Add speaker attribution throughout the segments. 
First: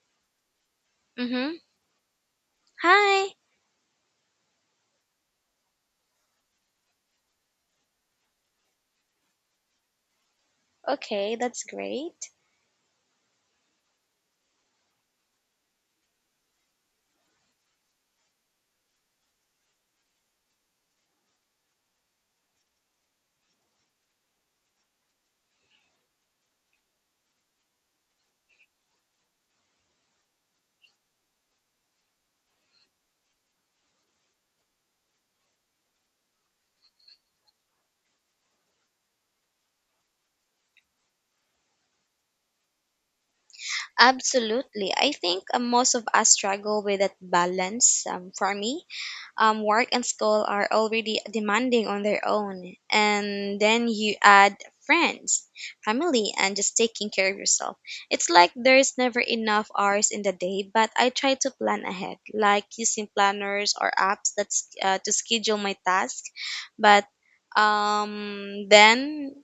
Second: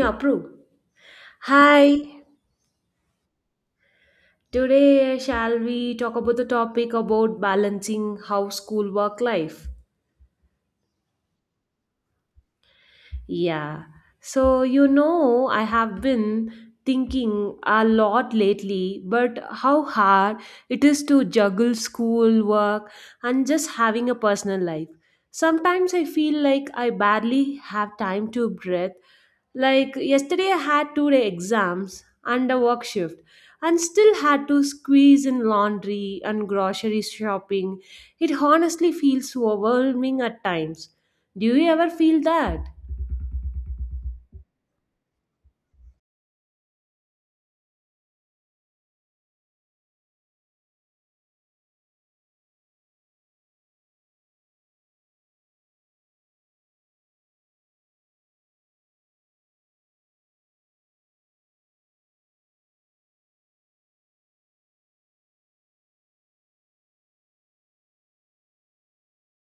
Speaker 1: Approve.
Speaker 2: Mm-hmm.
Speaker 1: Hi,
Speaker 2: Hi.
Speaker 1: today shall we talk about the topic about balancing how school work life?
Speaker 2: Okay, that's great.
Speaker 1: Yeah. So, I have been thinking a lot lately, but how hard it is to juggle school, work, and just having a personal life. Sometimes I feel like I barely have time to breathe. Like yesterday, I had 2-day exams and a work shift, and still had to squeeze in laundry and grocery shopping. It honestly feels overwhelming at times. Do you ever feel that?
Speaker 2: Absolutely. I think most of us struggle with that balance. For me, work and school are already demanding on their own, and then you add friends, family, and just taking care of yourself. It's like there's never enough hours in the day, but I try to plan ahead, like using planners or apps that's to schedule my task. But um, then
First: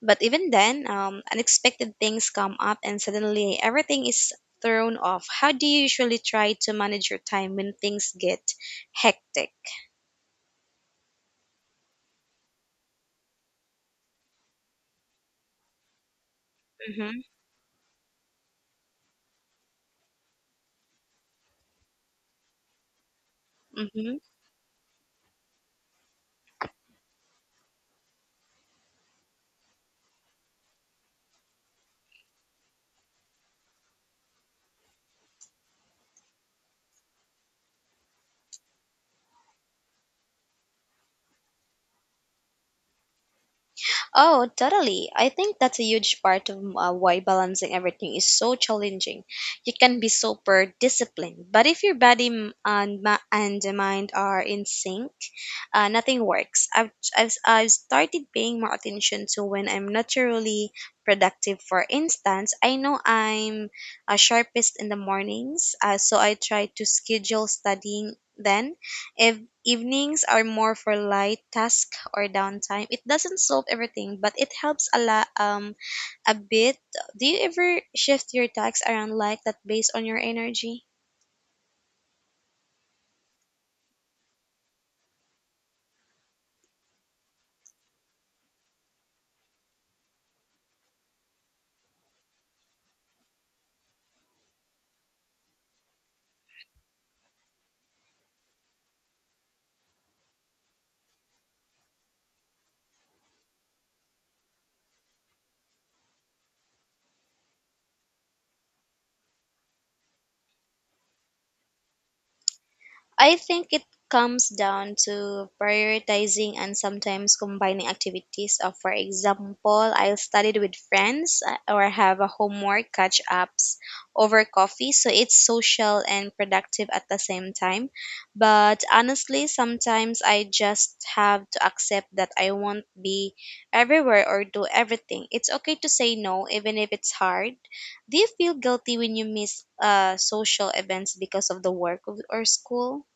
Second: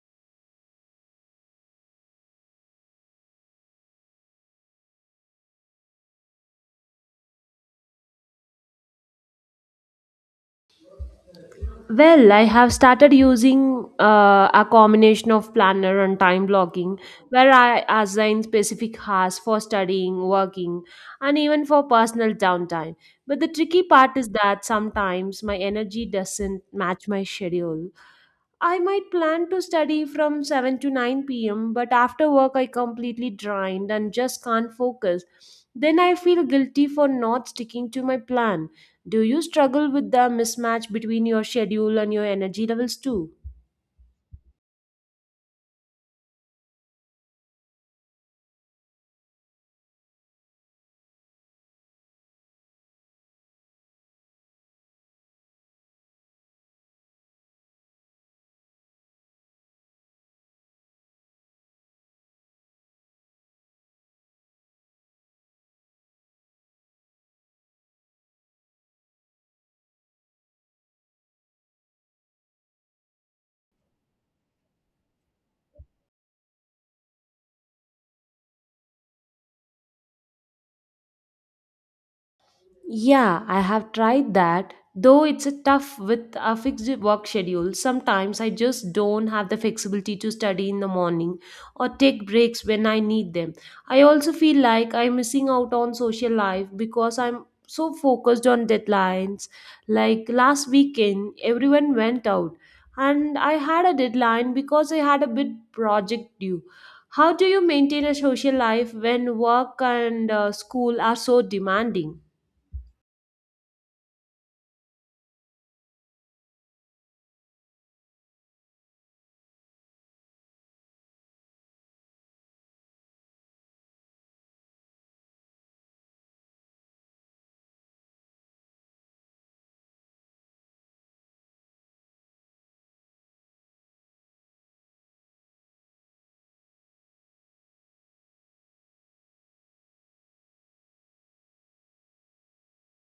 Speaker 2: But even then, unexpected things come up and suddenly everything is thrown off. How do you usually try to manage your time when things get hectic?
Speaker 1: Well, I have started using a combination of planner and time blocking
Speaker 2: Mm-hmm.
Speaker 1: where I assign specific hours for studying, working, and even for personal downtime. But the tricky part
Speaker 2: Mm-hmm.
Speaker 1: is that sometimes my energy doesn't match my schedule. I might plan to study from 7 to 9 p.m., but after work I completely drained and just can't focus. Then I feel guilty for not sticking to my plan. Do you struggle with the mismatch between your schedule and your energy levels too?
Speaker 2: Oh, totally. I think that's a huge part of why balancing everything is so challenging. You can be super disciplined, but if your body and the mind are in sync, nothing works. I've started paying more attention to when I'm naturally productive. For instance, I know I'm sharpest in the mornings, so I try to schedule studying then if evenings are more for light task or downtime. It doesn't solve everything, but it helps a lot, a bit. Do you ever shift your tasks around like that based on your energy?
Speaker 1: Yeah, I have tried that. Though it's a tough with a fixed work schedule, sometimes I just don't have the flexibility to study in the morning or take breaks when I need them. I also feel like I'm missing out on social life because I'm so focused on deadlines. Like last weekend, everyone went out and I had a deadline because I had a big project due. How do you maintain a social life when work and school are so demanding?
Speaker 2: I think it comes down to prioritizing and sometimes combining activities. For example, I'll study with friends or have a homework catch ups over coffee, so it's social and productive at the same time. But honestly, sometimes I just have to accept that I won't be everywhere or do everything. It's okay to say no, even if it's hard. Do you feel guilty when you miss social events because of the work or school?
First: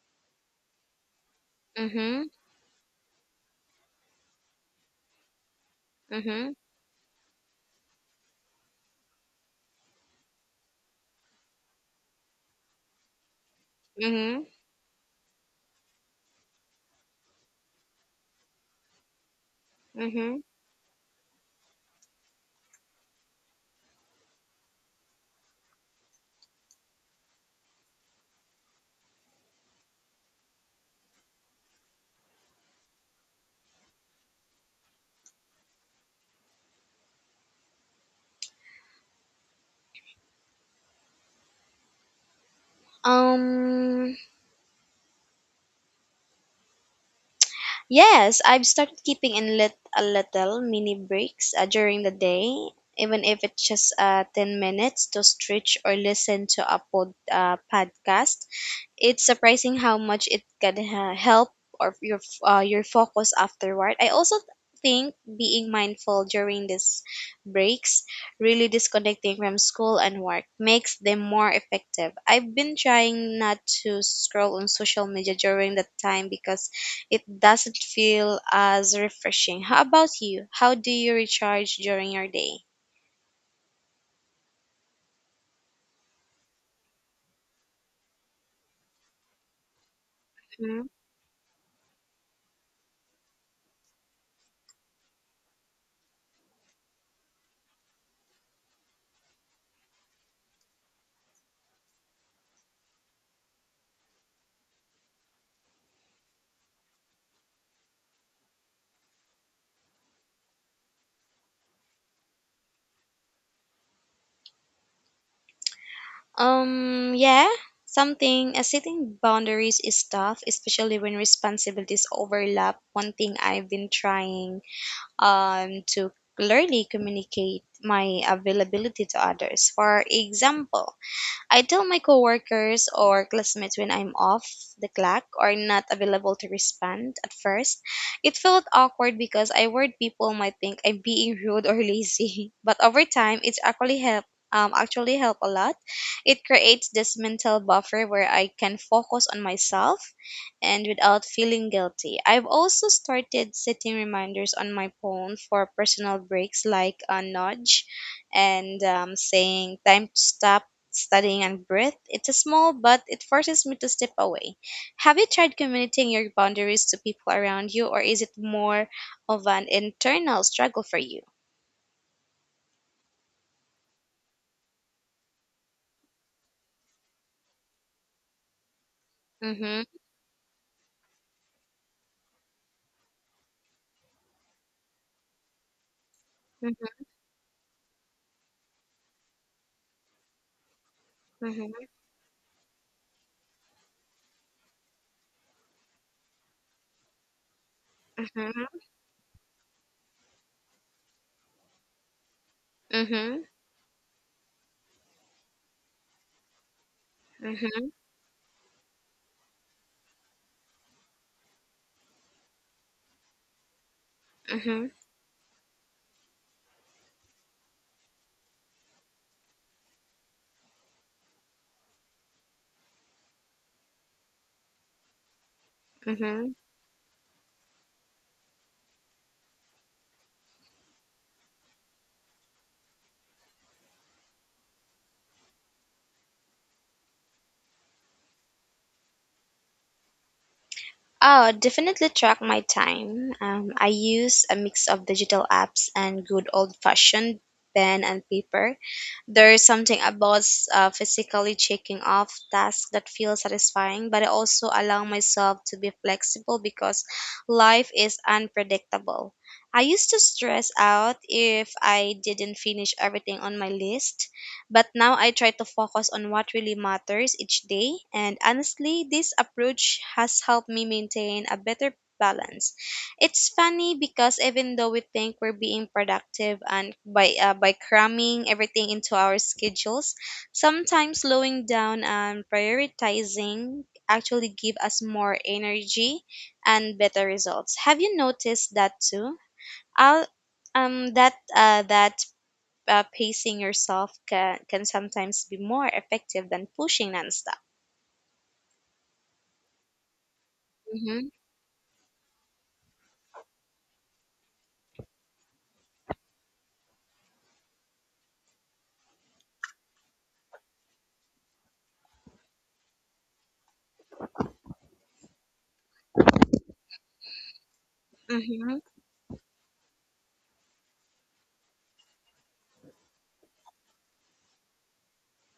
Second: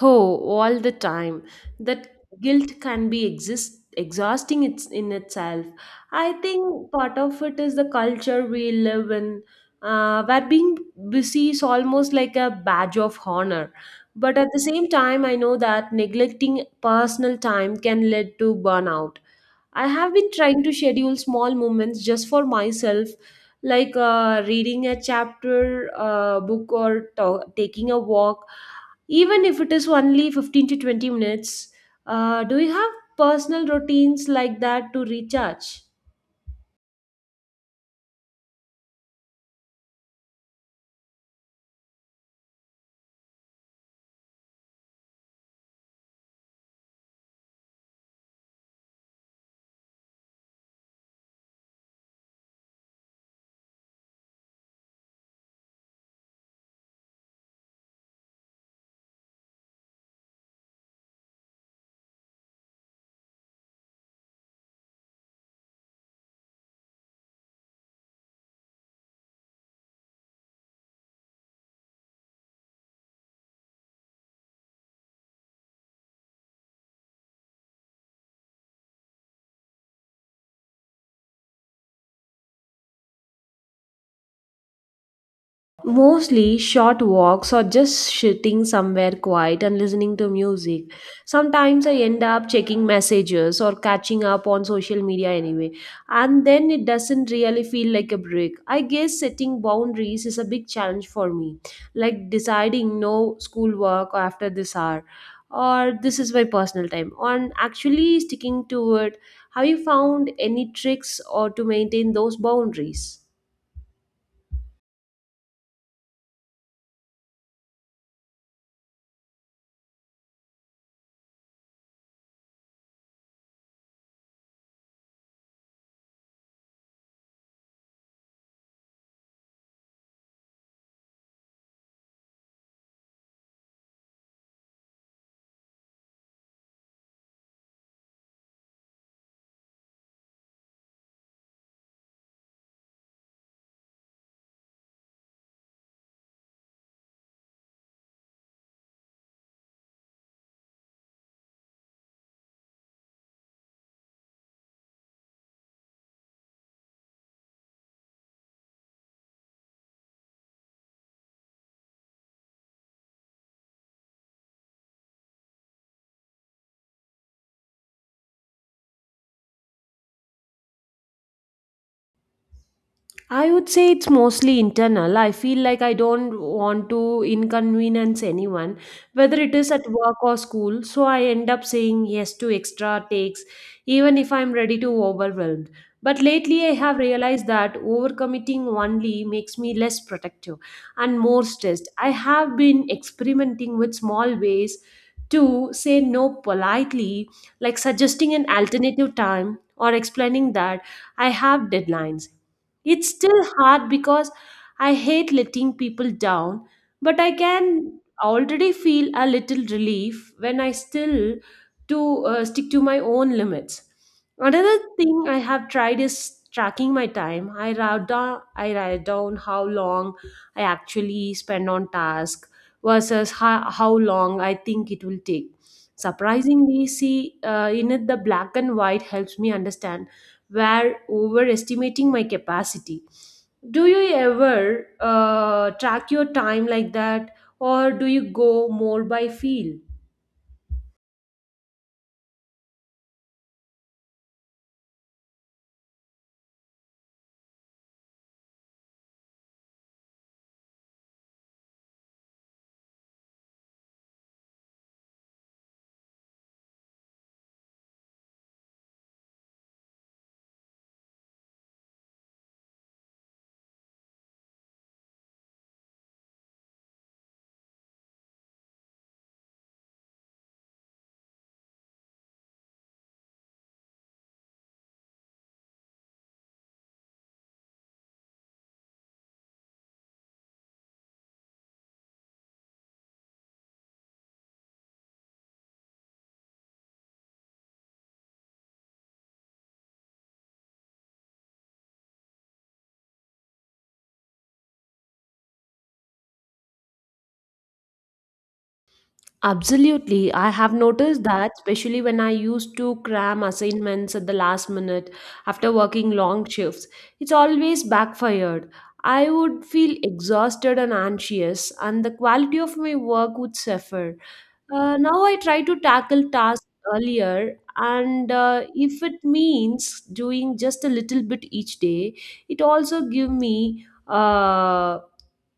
Speaker 1: Oh, all the time. That
Speaker 2: Mhm.
Speaker 1: guilt can be exist exhausting, it's in itself. I
Speaker 2: Mhm.
Speaker 1: think part of it is the culture we live in, where being busy is almost like a badge of honor. But
Speaker 2: Mhm.
Speaker 1: at the same time, I know that neglecting personal time can lead to burnout. I have been
Speaker 2: Mhm.
Speaker 1: trying to schedule small moments just for myself, like reading a chapter, book, or taking a walk even if it is only 15 to 20 minutes. Do you have personal routines like that to recharge?
Speaker 2: Um. Yes, I've started keeping in lit a little mini breaks during the day, even if it's just 10 minutes to stretch or listen to a podcast. It's surprising how much it can help or your focus afterward. I also think being mindful during these breaks, really disconnecting from school and work, makes them more effective. I've been trying not to scroll on social media during that time because it doesn't feel as refreshing. How about you? How do you recharge during your day?
Speaker 1: Mostly short walks or just sitting somewhere quiet and listening to music. Sometimes I end up checking messages or catching up on social media anyway, and then it doesn't really feel like a break. I guess setting boundaries is a big challenge for me, like deciding no schoolwork after this hour or this is my personal time on actually sticking to it. Have you found any tricks or to maintain those boundaries?
Speaker 2: Yeah, something setting boundaries is tough, especially when responsibilities overlap. One thing I've been trying to clearly communicate my availability to others. For example, I tell my coworkers or classmates when I'm off the clock or not available to respond at first. It felt awkward because I worried people might think I'm being rude or lazy. But over time, it's actually help a lot. It creates this mental buffer where I can focus on myself and without feeling guilty. I've also started setting reminders on my phone for personal breaks like a nudge and saying time to stop studying and breath. It's small, but it forces me to step away. Have you tried communicating your boundaries to people around you, or is it more of an internal struggle for you?
Speaker 1: I would say it's mostly internal. I feel like I don't want to inconvenience anyone, whether it is
Speaker 2: Mm-hmm.
Speaker 1: at work or school. So I end up saying yes to extra takes, even if I'm ready to overwhelmed. But lately, I have
Speaker 2: Mm-hmm.
Speaker 1: realized that overcommitting only makes me less protective and more
Speaker 2: Mm-hmm.
Speaker 1: stressed. I have been experimenting with small ways to say no politely, like suggesting an
Speaker 2: Mm-hmm.
Speaker 1: alternative time or explaining that I have deadlines. It's still
Speaker 2: Mm-hmm.
Speaker 1: hard because I hate letting people down, but I can already feel a little relief when I still to stick to my own limits. Another
Speaker 2: Mm-hmm.
Speaker 1: thing I have tried is tracking my time. I write down how long I actually spend on task versus how long I think it will take.
Speaker 2: Mm-hmm.
Speaker 1: Surprisingly, see in it the black and white helps me understand were overestimating my capacity. Do you ever track your time like that, or do you go more by feel?
Speaker 2: Oh, definitely track my time. I use a mix of digital apps and good old fashioned pen and paper. There's something about physically checking off tasks that feel satisfying, but I also allow myself to be flexible because life is unpredictable. I used to stress out if I didn't finish everything on my list, but now I try to focus on what really matters each day. And honestly, this approach has helped me maintain a better balance. It's funny because even though we think we're being productive and by cramming everything into our schedules, sometimes slowing down and prioritizing actually give us more energy and better results. Have you noticed that too? I'll, that that pacing yourself can sometimes be more effective than pushing nonstop.
Speaker 1: Absolutely. I have noticed
Speaker 2: Mhm.
Speaker 1: that, especially when I used to cram assignments at the last minute after working long shifts. It's always backfired. I would feel exhausted and anxious, and the quality of my work would suffer. Now I try to tackle tasks earlier, and
Speaker 2: Mhm.
Speaker 1: if it means doing just a little bit each day, it also give me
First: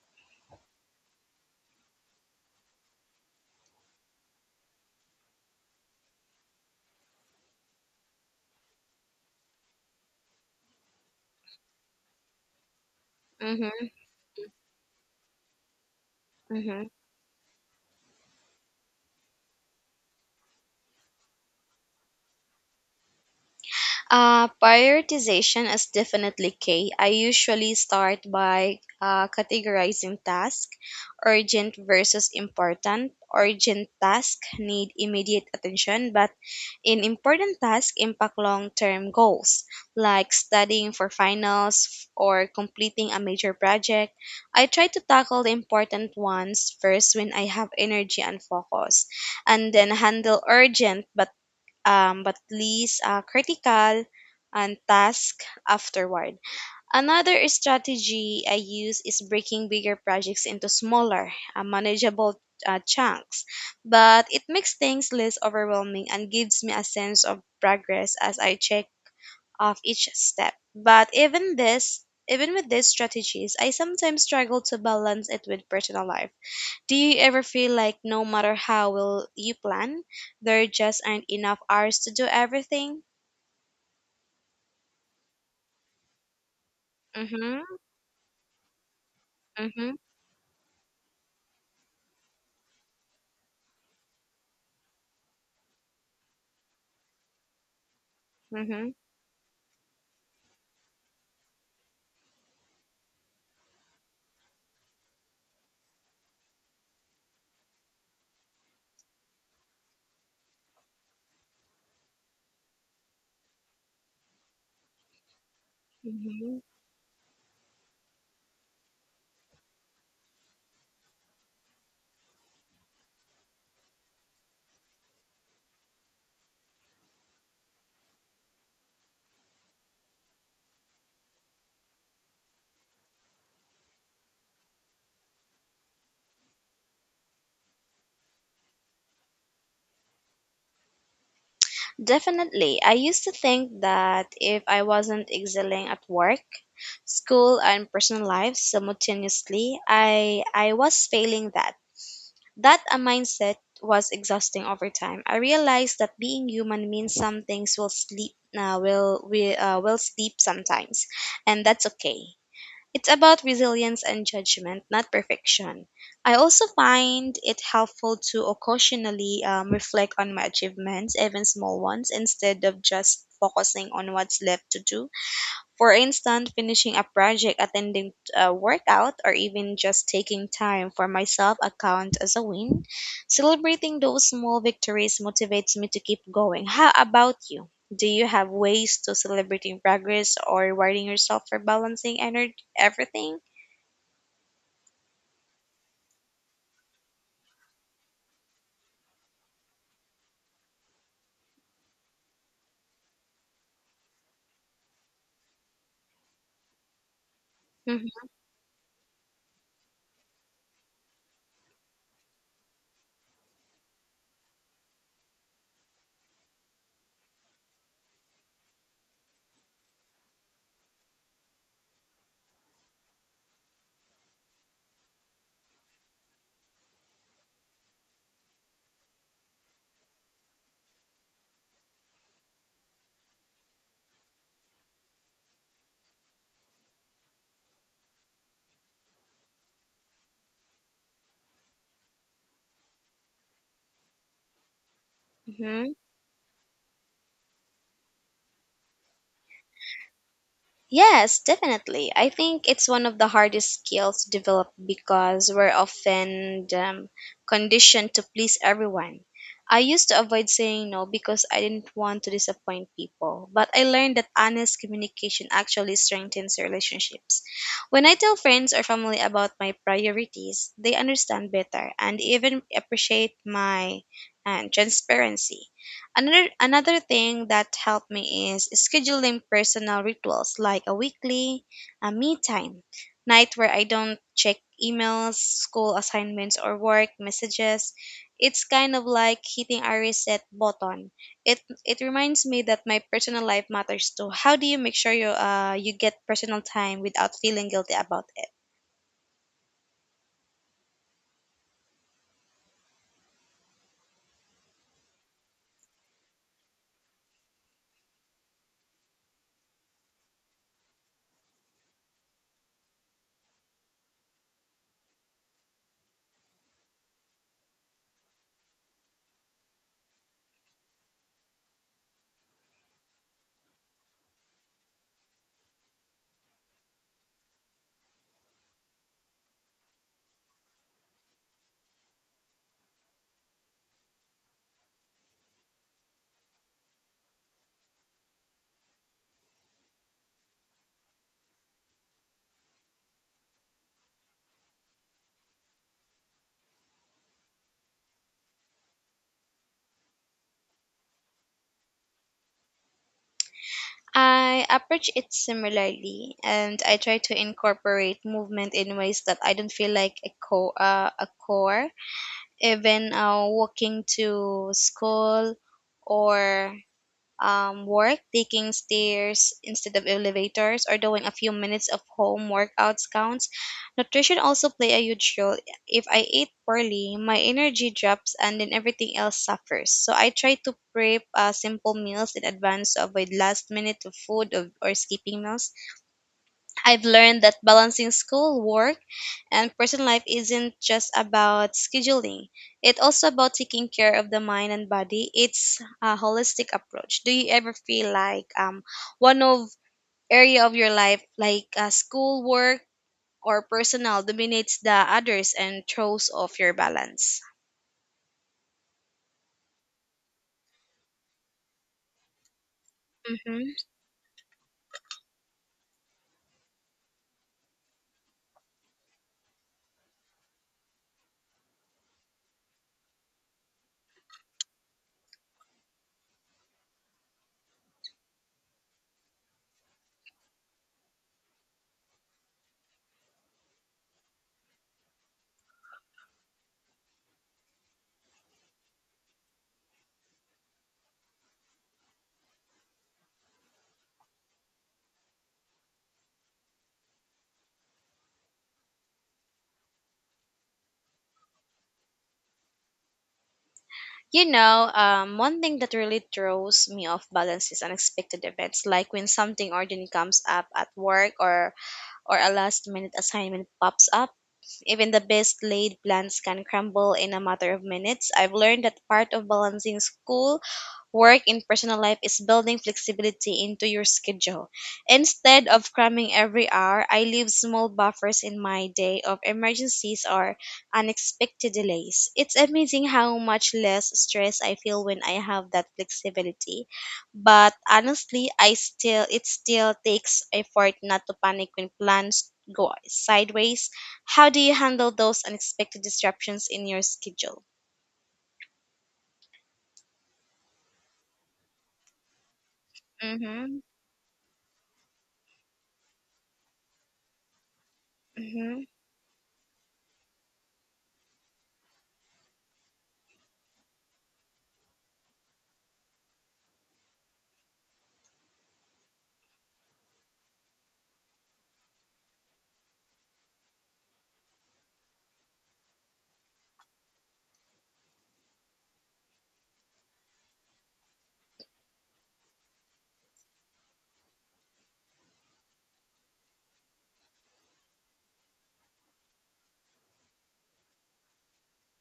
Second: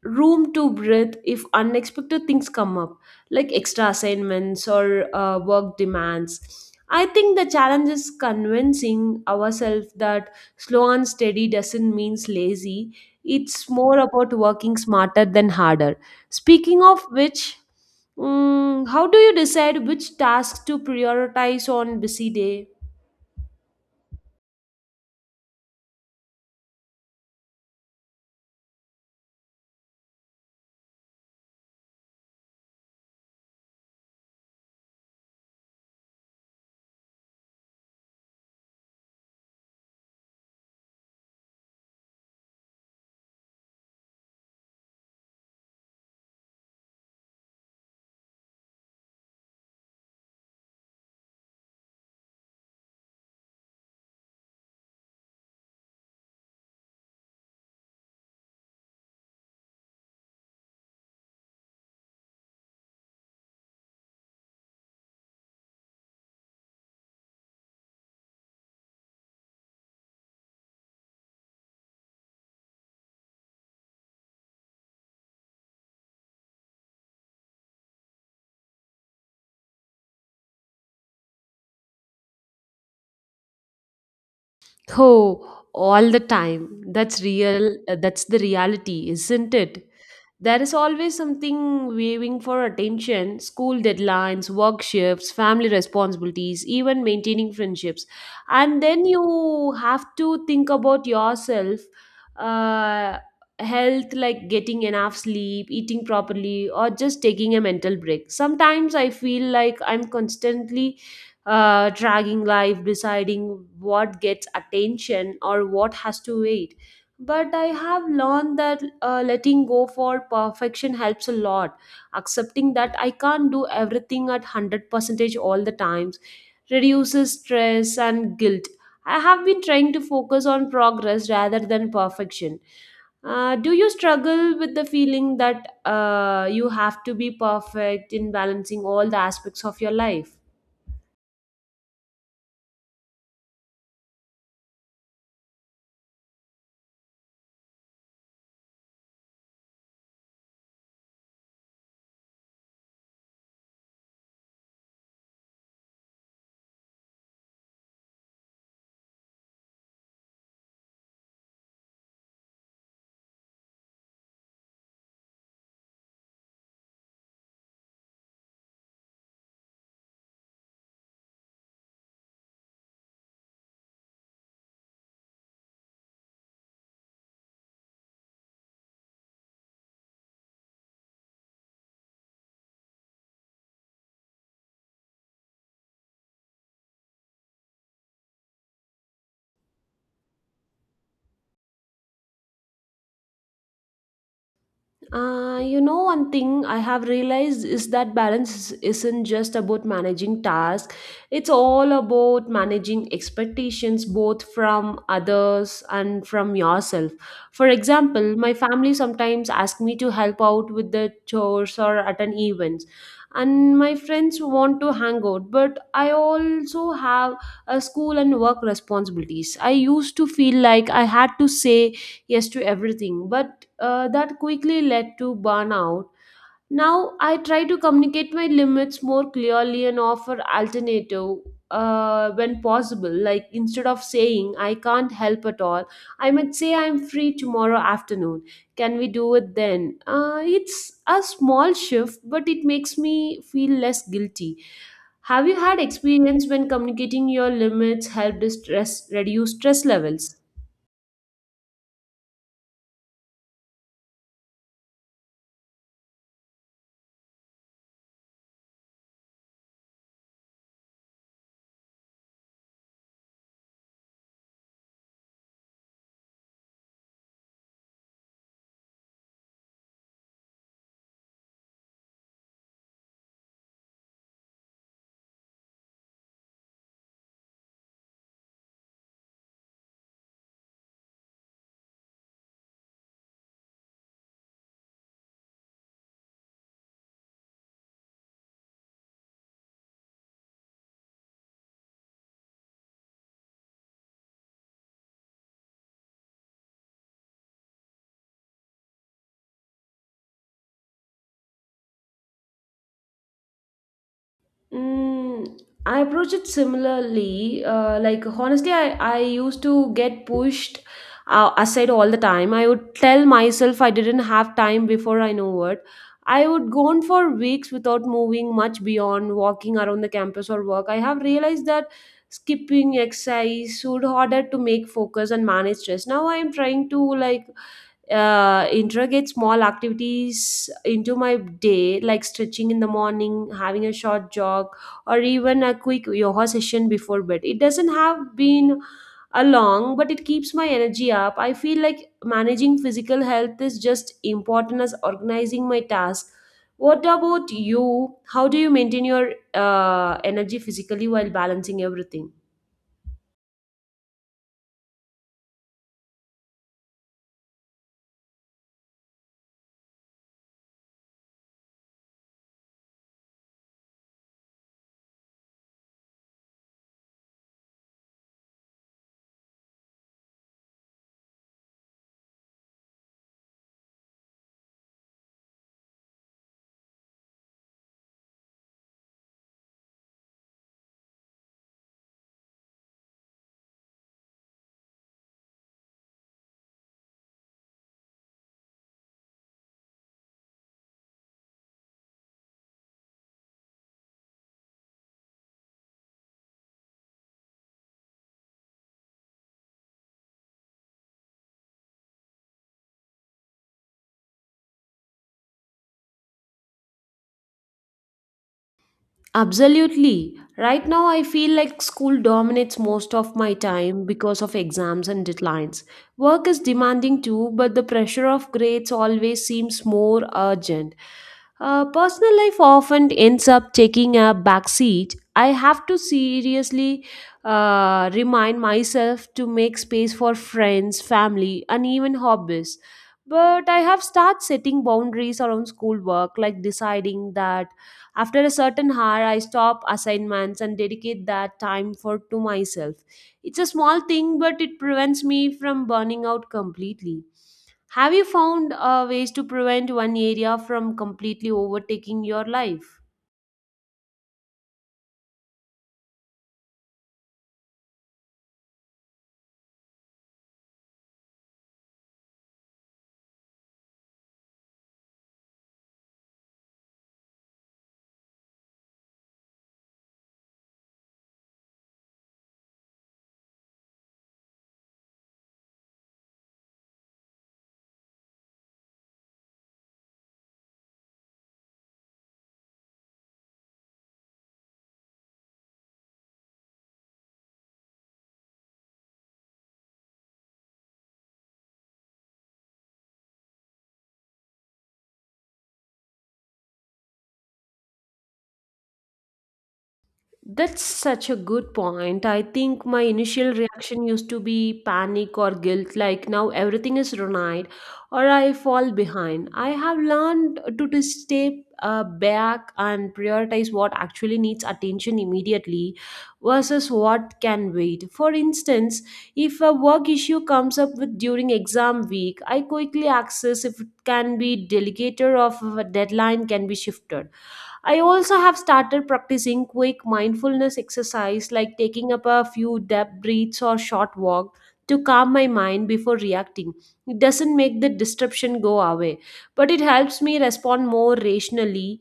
Speaker 1: room to breathe if unexpected things come up, like extra assignments or work demands. I think the challenge is convincing ourselves that slow and steady doesn't mean lazy. It's
Speaker 2: Mhm.
Speaker 1: more about working smarter than harder. Speaking
Speaker 2: Mhm.
Speaker 1: of which, how do you decide which tasks to prioritize on busy day?
Speaker 2: Prioritization is definitely key. I usually start by categorizing tasks, urgent versus important. Urgent tasks need immediate attention, but in important tasks impact long-term goals, like studying for finals or completing a major project. I try to tackle the important ones first when I have energy and focus, and then handle urgent but least critical and task afterward. Another strategy I use is breaking bigger projects into smaller, manageable chunks, but it makes things less overwhelming and gives me a sense of progress as I check off each step. But even with these strategies, I sometimes struggle to balance it with personal life. Do you ever feel like no matter how well you plan, there just aren't enough hours to do everything?
Speaker 1: Oh, all the time. That's
Speaker 2: Mm-hmm,
Speaker 1: real. That's the reality, isn't it?
Speaker 2: mm-hmm,
Speaker 1: There is always something waving for attention school deadlines, work shifts, family responsibilities, even maintaining friendships. And
Speaker 2: mm-hmm,
Speaker 1: then you have to think about yourself, uh, health, like getting enough sleep, eating properly, or just taking a mental break. Sometimes I feel like I'm constantly dragging life, deciding what gets attention or what has to
Speaker 2: mm-hmm.
Speaker 1: wait. But I have learned that letting go for perfection helps a lot, accepting that I can't do everything at 100% all the times reduces stress and guilt. I have been trying to focus on progress rather than perfection. Do you struggle with the feeling that you have to be perfect in balancing all the aspects of your life?
Speaker 2: Definitely. I used to think that if I wasn't excelling at work, school, and personal life simultaneously, I was failing that. That a mindset was exhausting over time. I realized that being human means some things will sleep will we will sleep sometimes, and that's okay. It's about resilience and judgment, not perfection. I also find it helpful to occasionally reflect on my achievements, even small ones, instead of just focusing on what's left to do. For instance, finishing a project, attending a workout, or even just taking time for myself account as a win. Celebrating those small victories motivates me to keep going. How about you? Do you have ways to celebrating progress or rewarding yourself for balancing energy everything?
Speaker 1: One thing I have realized is that balance isn't just about managing tasks, it's all about managing expectations both from others and from yourself. For example, my family sometimes ask me to help out with the chores or at an event, and my friends want to hang out, but I also have a school and work responsibilities. I used to feel like I had to say yes to everything, but that quickly led to burnout. Now I try to communicate my limits more clearly and offer alternative when possible. Like instead of saying I can't help at all, I might say I'm free tomorrow afternoon. Can we do it then? It's a small shift, but it makes me feel less guilty. Have you had
Speaker 2: hmm
Speaker 1: experience when communicating your limits helped stress reduce stress levels?
Speaker 2: Yes, definitely. I think it's one of the hardest skills to develop because we're often conditioned to please everyone. I used to avoid saying no because I didn't want to disappoint people, but I learned that honest communication actually strengthens relationships. When I tell friends or family about my priorities, they understand better and even appreciate my transparency. Another thing that helped me is scheduling personal rituals like a weekly, a me time, night where I don't check emails, school assignments or work messages. It's kind of like hitting a reset button. It reminds me that my personal life matters too. How do you make sure you you get personal time without feeling guilty about it?
Speaker 1: Mm, I approach it similarly. Like honestly, I used to get pushed aside all the time. I would tell myself I didn't have time before I know it. I would go on for weeks without moving much beyond walking around the campus or work. I have realized that skipping exercise would harder to make focus and manage stress. Now I am trying to like integrate small activities into my day, like stretching in the morning, having a short jog, or even a quick yoga session before bed. It doesn't have been a long, but it keeps my energy up. I feel like managing physical health is just important as organizing my task. What about you? How do you maintain your energy physically while balancing everything?
Speaker 2: I approach it similarly, and I try to incorporate movement in ways that I don't feel like a core. Even walking to school or work, taking stairs instead of elevators, or doing a few minutes of home workouts counts. Nutrition also play a huge role. If I eat poorly, my energy drops and then everything else suffers. So I try to prep simple meals in advance to avoid last minute of food or skipping meals. I've learned that balancing school, work, and personal life isn't just about scheduling. It's also about taking care of the mind and body. It's a holistic approach. Do you ever feel like one of area of your life like school work or personal dominates the others and throws off your balance?
Speaker 1: Absolutely. Right now, I feel like school dominates most of my
Speaker 2: hmm
Speaker 1: time because of exams and deadlines. Work is demanding too, but the pressure of grades always seems more urgent. Personal life often ends up taking a backseat. I have to seriously remind myself to make space for friends, family, and even hobbies. But I have started setting boundaries around schoolwork, like deciding that after a certain hour, I stop assignments and dedicate that time for to myself. It's a small thing, but it prevents me from burning out completely. Have you found ways to prevent one area from completely overtaking your life?
Speaker 2: You know, one thing that really throws me off balance is unexpected events, like when something urgent comes up at work or a last minute assignment pops up, even the best laid plans can crumble in a matter of minutes. I've learned that part of balancing school work in personal life is building flexibility into your schedule. Instead of cramming every hour, I leave small buffers in my day of emergencies or unexpected delays. It's amazing how much less stress I feel when I have that flexibility. But honestly, I still it still takes effort not to panic when plans go sideways. How do you handle those unexpected disruptions in your schedule?
Speaker 1: That's such a good point. I think my initial
Speaker 2: Mm-hmm.
Speaker 1: reaction used to be panic or guilt, like now everything is ruined or I
Speaker 2: Mm-hmm.
Speaker 1: fall behind. I have learned to just step back and prioritize what actually needs attention immediately versus what can wait. For instance, if a work issue comes up with during exam week, I quickly access if it can be delegated or if a deadline can be shifted. I also have started practicing quick mindfulness exercise like taking up a few deep breaths or short walk to calm my mind before reacting. It doesn't make the disruption go away, but it helps me respond more rationally.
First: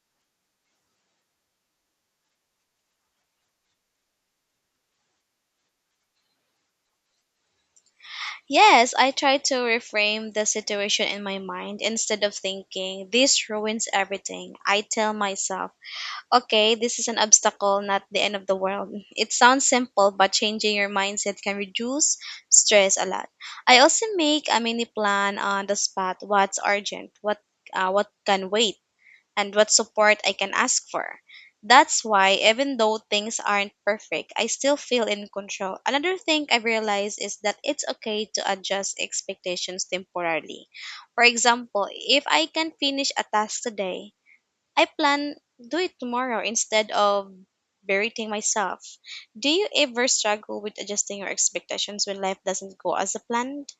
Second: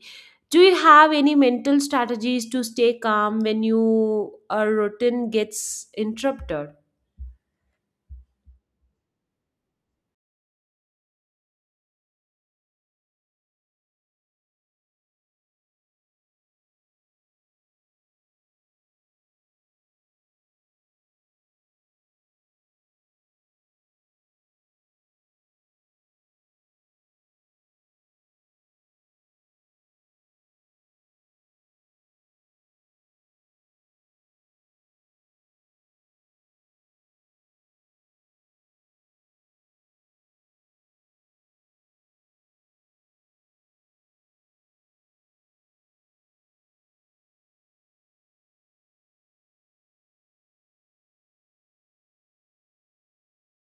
Speaker 1: Do you have any mental strategies to stay calm when your routine gets interrupted?
Speaker 2: Yes, I try to reframe the situation in my mind instead of thinking, this ruins everything. I tell myself, okay, this is an obstacle, not the end of the world. It sounds simple, but changing your mindset can reduce stress a lot. I also make a mini plan on the spot what's urgent, what can wait and what support I can ask for. That's why, even though things aren't perfect, I still feel in control. Another thing I realized is that it's okay to adjust expectations temporarily. For example, if I can finish a task today, I plan do it tomorrow instead of berating myself. Do you ever struggle with adjusting your expectations when life doesn't go as a planned?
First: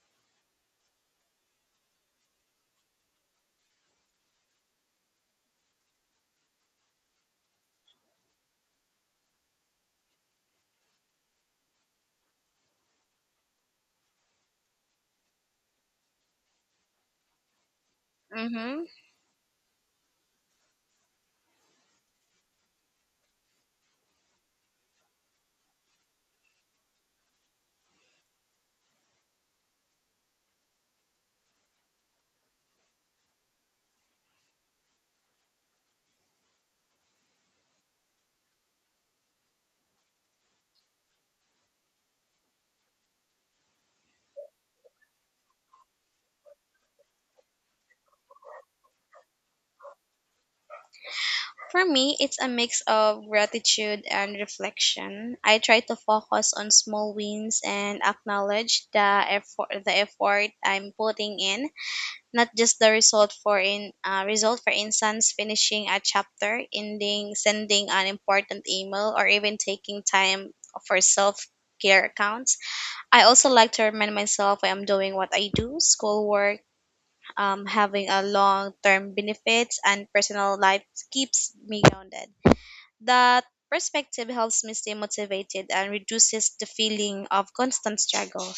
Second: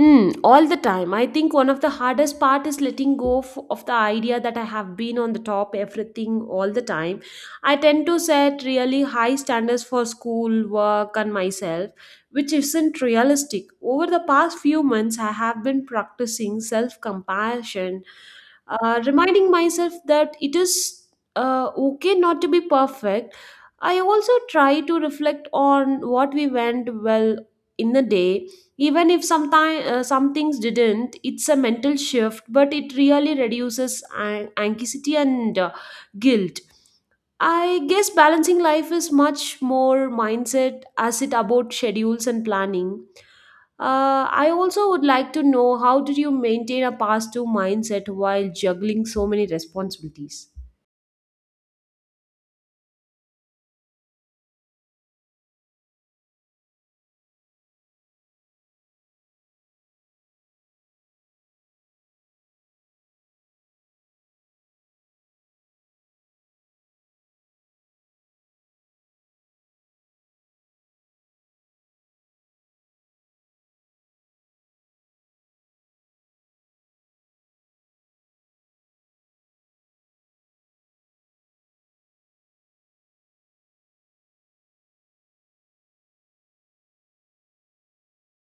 Speaker 1: All the time. I think one of the hardest part is letting go of the idea that I have been on the top everything all the time. I tend to set really high standards for school, work, and myself, which isn't realistic. Over the past few months, I have been practicing self-compassion,
Speaker 2: Mm-hmm.
Speaker 1: reminding myself that it is okay not to be perfect. I also try to reflect on what we went well in the day, even if some things didn't. It's a mental shift, but it really reduces anxiety and guilt. I guess balancing life is much more mindset as it about schedules and planning. I also would like to know how did you maintain a past two mindset while juggling so many responsibilities.
Speaker 2: For me, it's a mix of gratitude and reflection. I try to focus on small wins and acknowledge the effort I'm putting in, not just the result. For instance, finishing a chapter, ending, sending an important email, or even taking time for self care accounts. I also like to remind myself I am doing what I do, schoolwork, having a long term benefits, and personal life keeps me grounded. That perspective helps me stay motivated and reduces the feeling of constant struggle.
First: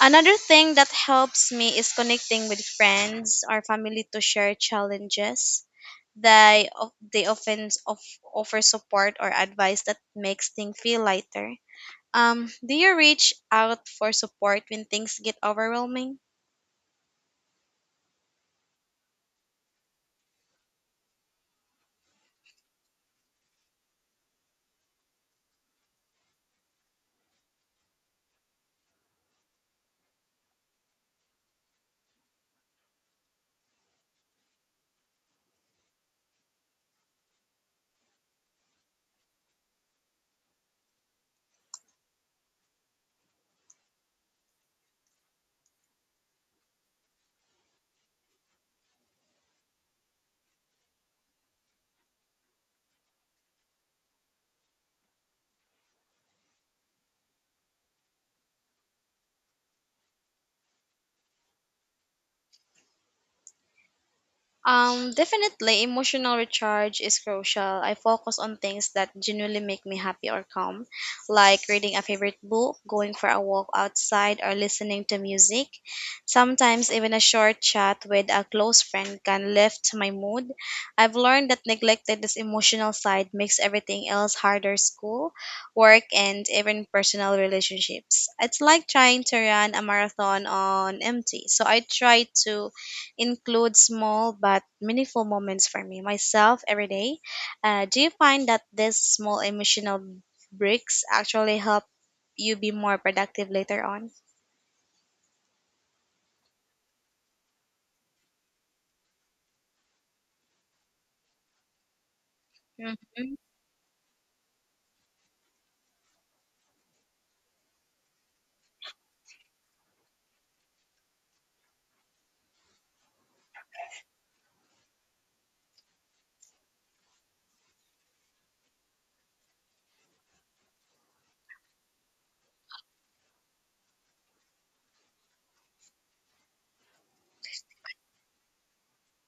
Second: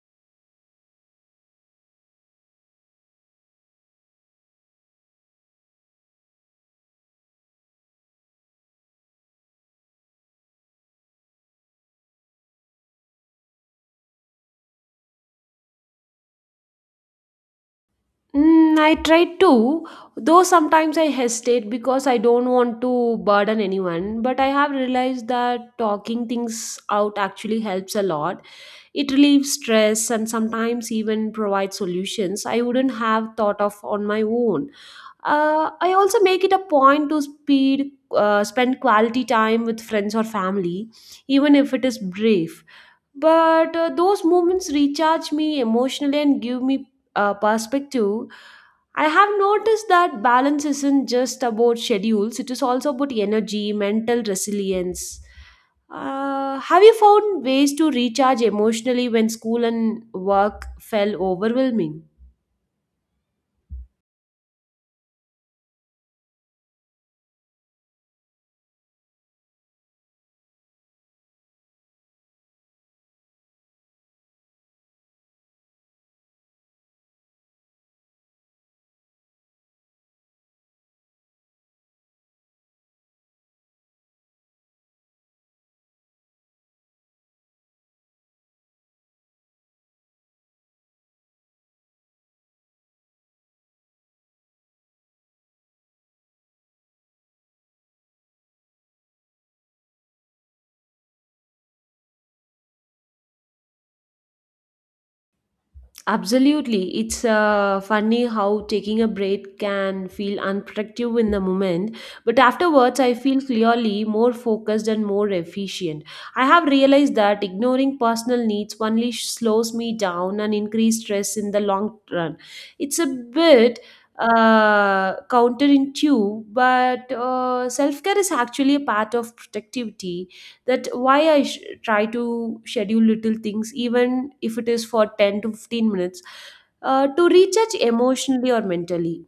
Speaker 2: Another thing that helps me is connecting with friends or family to share challenges. They often offer support or advice that makes things feel lighter. Do you reach out for support when things get overwhelming?
Speaker 1: I try to, though sometimes I hesitate because I don't want to burden anyone. But I have realized that talking things out actually helps a lot. It relieves stress and sometimes even provides solutions I wouldn't have thought of on my own. I also make it a point to spend quality time with friends or family, even if it is brief. But Those moments recharge me emotionally and give me perspective. I have noticed that balance isn't just about schedules, it is also about energy, mental resilience. Have you found ways to recharge emotionally when school and work felt overwhelming?
Speaker 2: Definitely, emotional recharge is crucial. I focus on things that genuinely make me happy or calm, like reading a favorite book, going for a walk outside, or listening to music. Sometimes, even a short chat with a close friend can lift my mood. I've learned that neglected this emotional side makes everything else harder school, work, and even personal relationships. It's like trying to run a marathon on empty. So, I try to include small but meaningful moments for me myself every day. Do you find that these small emotional breaks actually help you be more productive later on?
Speaker 1: Absolutely. It's funny how taking a break can feel unproductive in the moment, but afterwards I
Speaker 2: Mhm.
Speaker 1: feel clearly more focused and more efficient. I have realized that ignoring personal needs only slows me down and increase stress in the long run. It's a bit counterintuitive, but self care is actually a part of productivity that why try to schedule little things even if it is for 10 to 15 minutes to recharge emotionally or mentally.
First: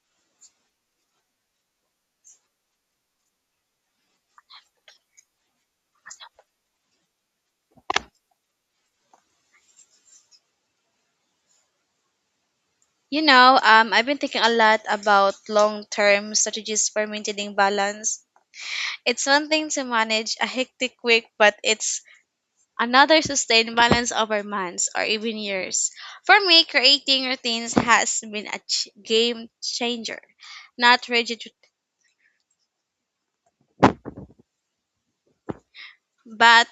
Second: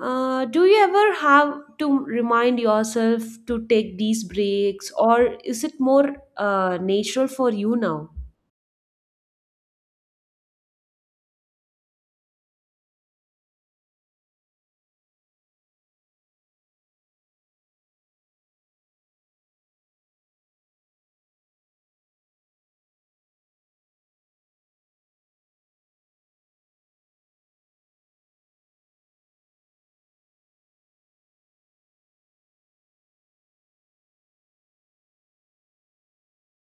Speaker 1: Uh, do you ever have to remind yourself to take these breaks or is it more natural for you now?
Speaker 2: I've been thinking a lot about long-term strategies for maintaining balance. It's one thing to manage a hectic week, but it's another sustain balance over months or even years. For me, creating routines has been a game changer. Not rigid but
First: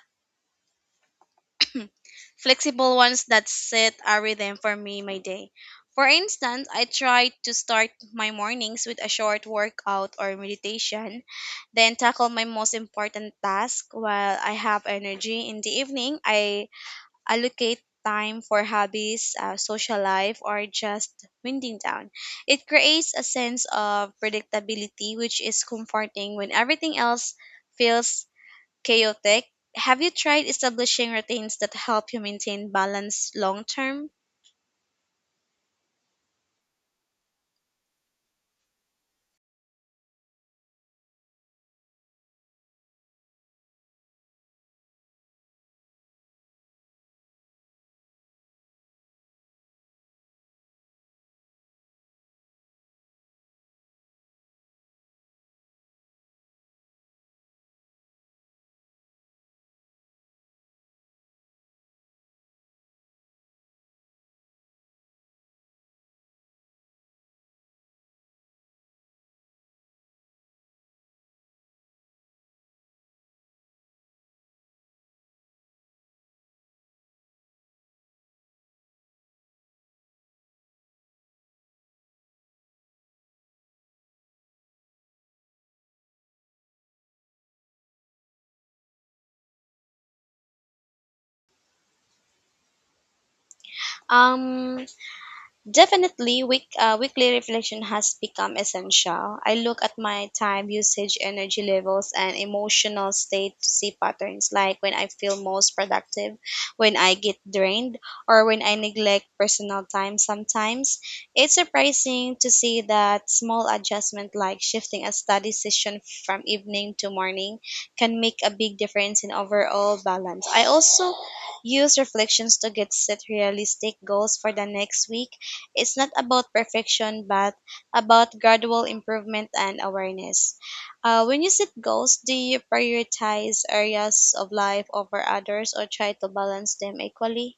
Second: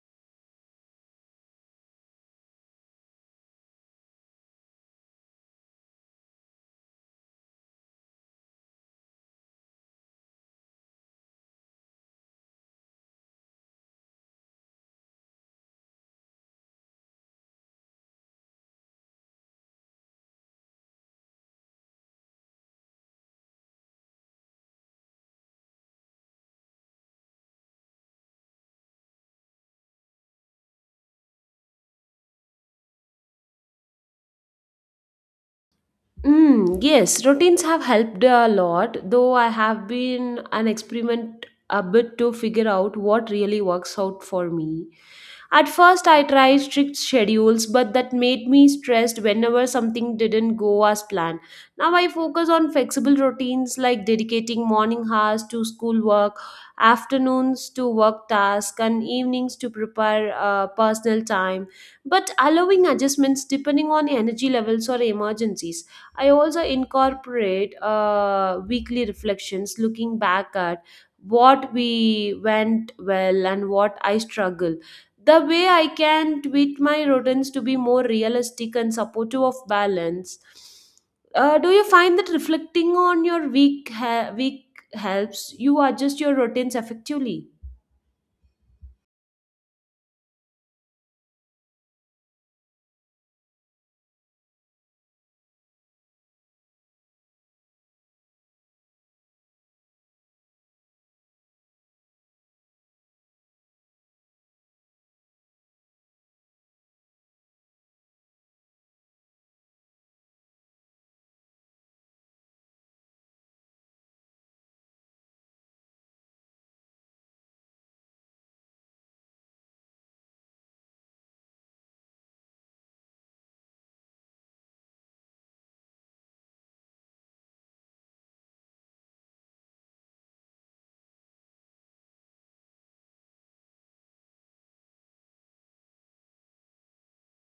Speaker 2: flexible ones that set a rhythm for me my day. For instance, I try to start my mornings with a short workout or meditation, then tackle my most important task while I have energy. In the evening, I allocate time for hobbies, social life, or just winding down. It creates a sense of predictability, which is comforting when everything else feels chaotic. Have you tried establishing routines that help you maintain balance long term?
Speaker 1: Mm, yes, routines have helped a lot, though I have been an experiment a bit to figure out what really works out for me. At first, I tried strict schedules, but that made me stressed whenever something didn't go as planned. Now I focus on flexible routines like dedicating morning hours to schoolwork, afternoons to work tasks, and evenings to prepare personal time, but allowing adjustments depending on energy levels or emergencies. I also incorporate weekly reflections, looking back at what we went well and what I struggle the way I can tweak my rodents to be more realistic and supportive of balance. Do you find that reflecting on your week helps you adjust your routines effectively?
Speaker 2: Um, Definitely, weekly reflection has become essential. I look at my time usage, energy levels, and emotional state to see patterns like when I feel most productive, when I get drained, or when I neglect personal time sometimes. It's surprising to see that small adjustment like shifting a study session from evening to morning can make a big difference in overall balance. I also use reflections to get set realistic goals for the next week. It's not about perfection, but about gradual improvement and awareness. When you set goals, do you prioritize areas of life over others or try to balance them equally?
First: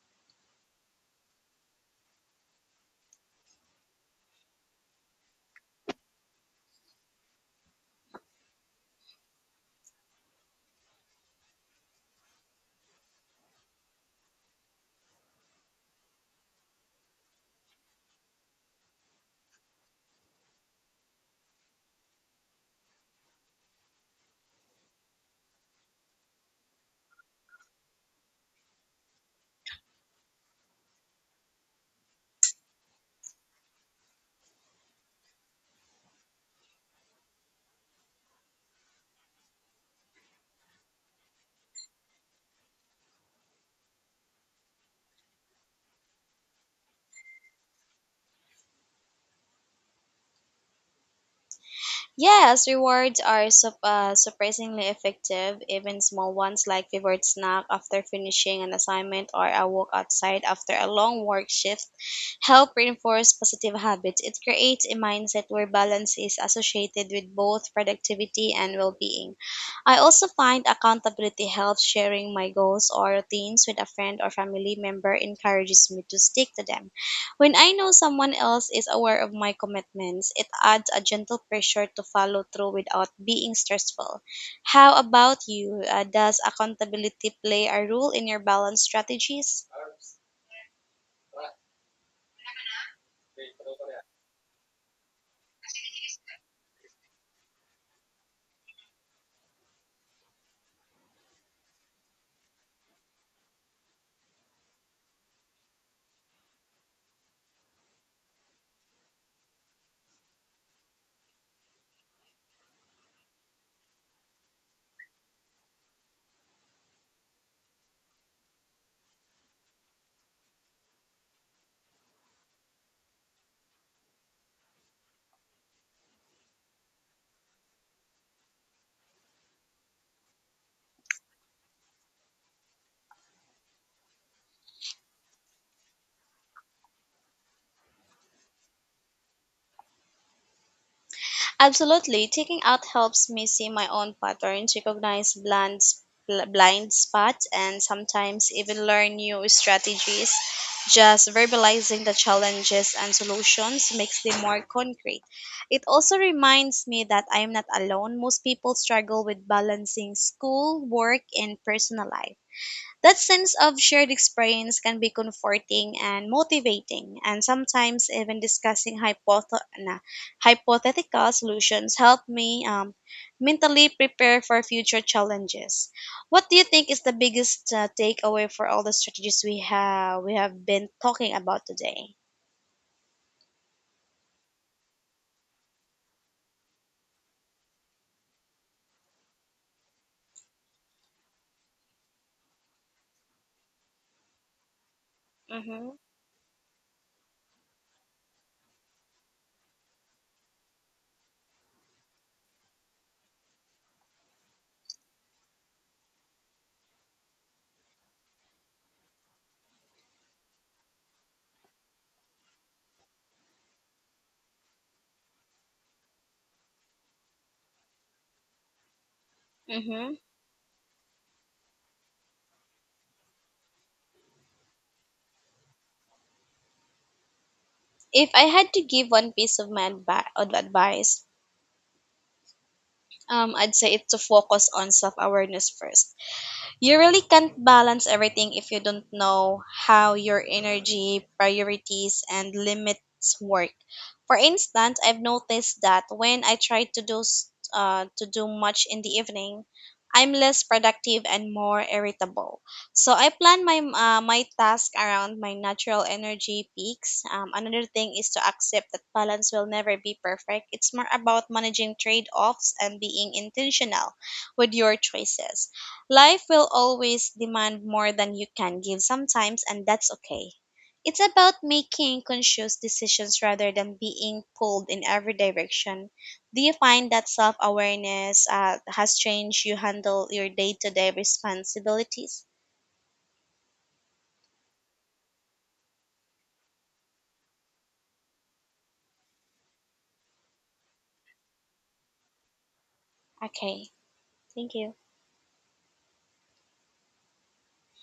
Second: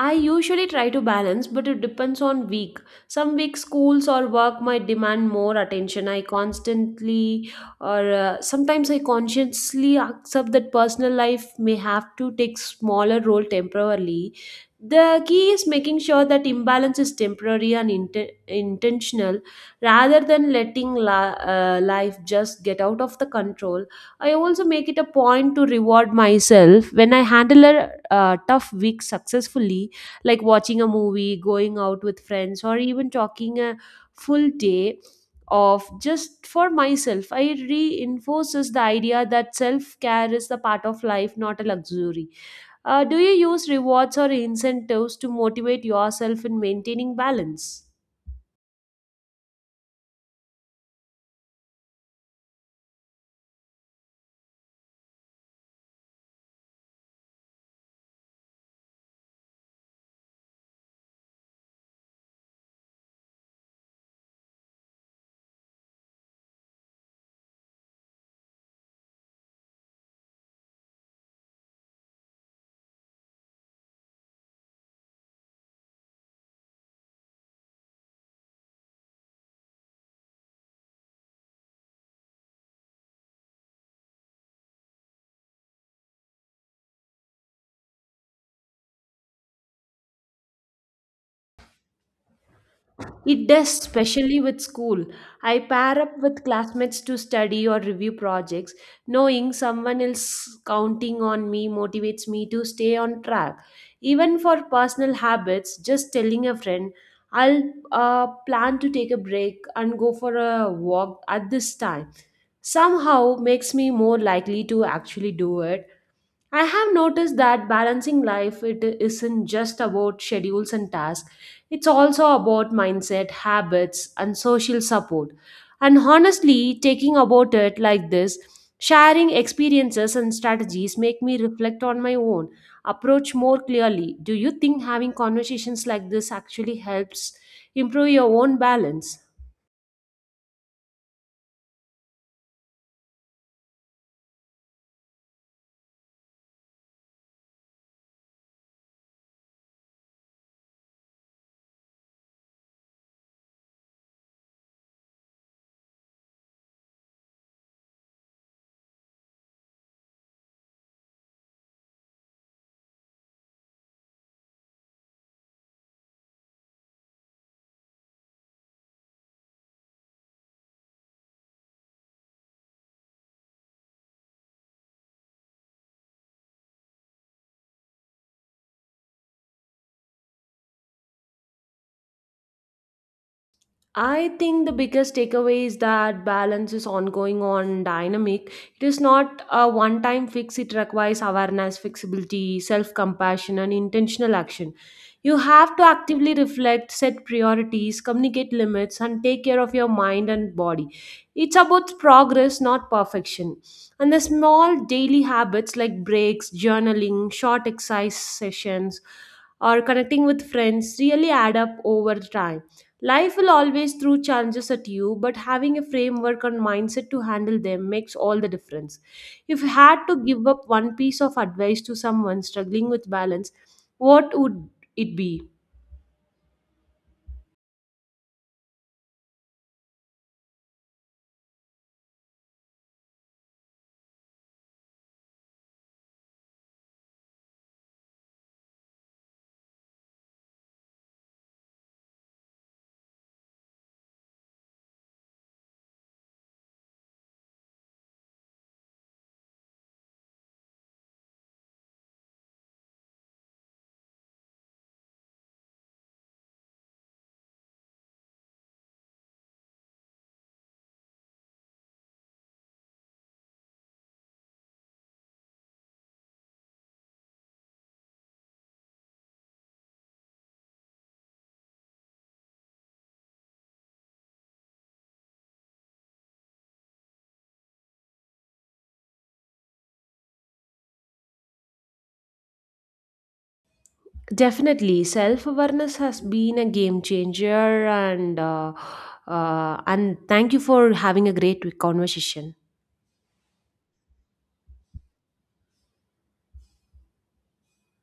Speaker 1: I usually try to balance, but it depends on week. Some weeks, schools or work might demand more attention. I constantly, or Sometimes I consciously accept that personal life may have to take smaller role temporarily. The key is making sure that imbalance is temporary and intentional, rather than letting life just get out of the control. I also make it a point to reward myself when I handle a tough week successfully like watching a movie, going out with friends, or even talking a full day of just for myself. I reinforces the idea that self care is the part of life, not a luxury. Do you use rewards or incentives to motivate yourself in maintaining balance?
Speaker 2: Yes, rewards are surprisingly effective. Even small ones like favorite snack after finishing an assignment or a walk outside after a long work shift help reinforce positive habits. It creates a mindset where balance is associated with both productivity and well being. I also find accountability helps sharing my goals or routines with a friend or family member encourages me to stick to them. When I know someone else is aware of my commitments, it adds a gentle pressure to follow through without being stressful. How about you? Does accountability play a role in your balance strategies?
Speaker 1: It does, especially with school. I pair up with classmates to study or review projects. Knowing someone else counting on me motivates me to stay on track. Even for personal habits, just telling a friend, I'll plan to take a break and go for a walk at this time, somehow makes me more likely to actually do it. I have noticed that balancing life it isn't just about schedules and tasks. It's also about mindset, habits and social support. And honestly, taking about it like this, sharing experiences and strategies make me reflect on my own approach more clearly. Do you think having conversations like this actually helps improve your own balance?
Speaker 2: Absolutely, taking out helps me see my own patterns, recognize blind spots, and sometimes even learn new strategies. Just verbalizing the challenges and solutions makes them more concrete. It also reminds me that I am not alone. Most people struggle with balancing school, work, and personal life. That sense of shared experience can be comforting and motivating, and sometimes even discussing hypothetical solutions help me mentally prepare for future challenges. What do you think is the biggest takeaway for all the strategies we have been talking about today?
Speaker 1: I think the biggest takeaway is that balance is ongoing on dynamic. It is not a one time fix, it requires awareness, flexibility, self compassion, and intentional action. You have to
Speaker 2: Mm-hmm.
Speaker 1: actively reflect, set priorities, communicate limits, and take care of your mind and body. It's about progress, not perfection. And the small daily habits like breaks, journaling, short exercise sessions, or connecting with friends really add up over time. Life will always throw challenges at you, but having a framework and mindset to handle them makes all the difference. If you had
Speaker 2: Mm-hmm.
Speaker 1: to give up one piece of advice to someone struggling with balance, what would it be?
Speaker 2: If I had to give one piece of advice, I'd say it's to focus on self awareness first. You really can't balance everything if you don't know how your energy, priorities, and limits work. For instance, I've noticed that when I try to to do much in the evening, I'm less productive and more irritable. So I plan my task around my natural energy peaks. Another thing is to accept that balance will never be perfect. It's more about managing trade offs and being intentional with your choices. Life will always demand more than you can give sometimes, and that's okay. It's about making conscious decisions rather than being pulled in every direction. Do you find that self awareness has changed you handle your day to day responsibilities?
Speaker 1: Definitely, self awareness has been a game changer, and thank you for having a great conversation.
Speaker 2: Okay, thank you.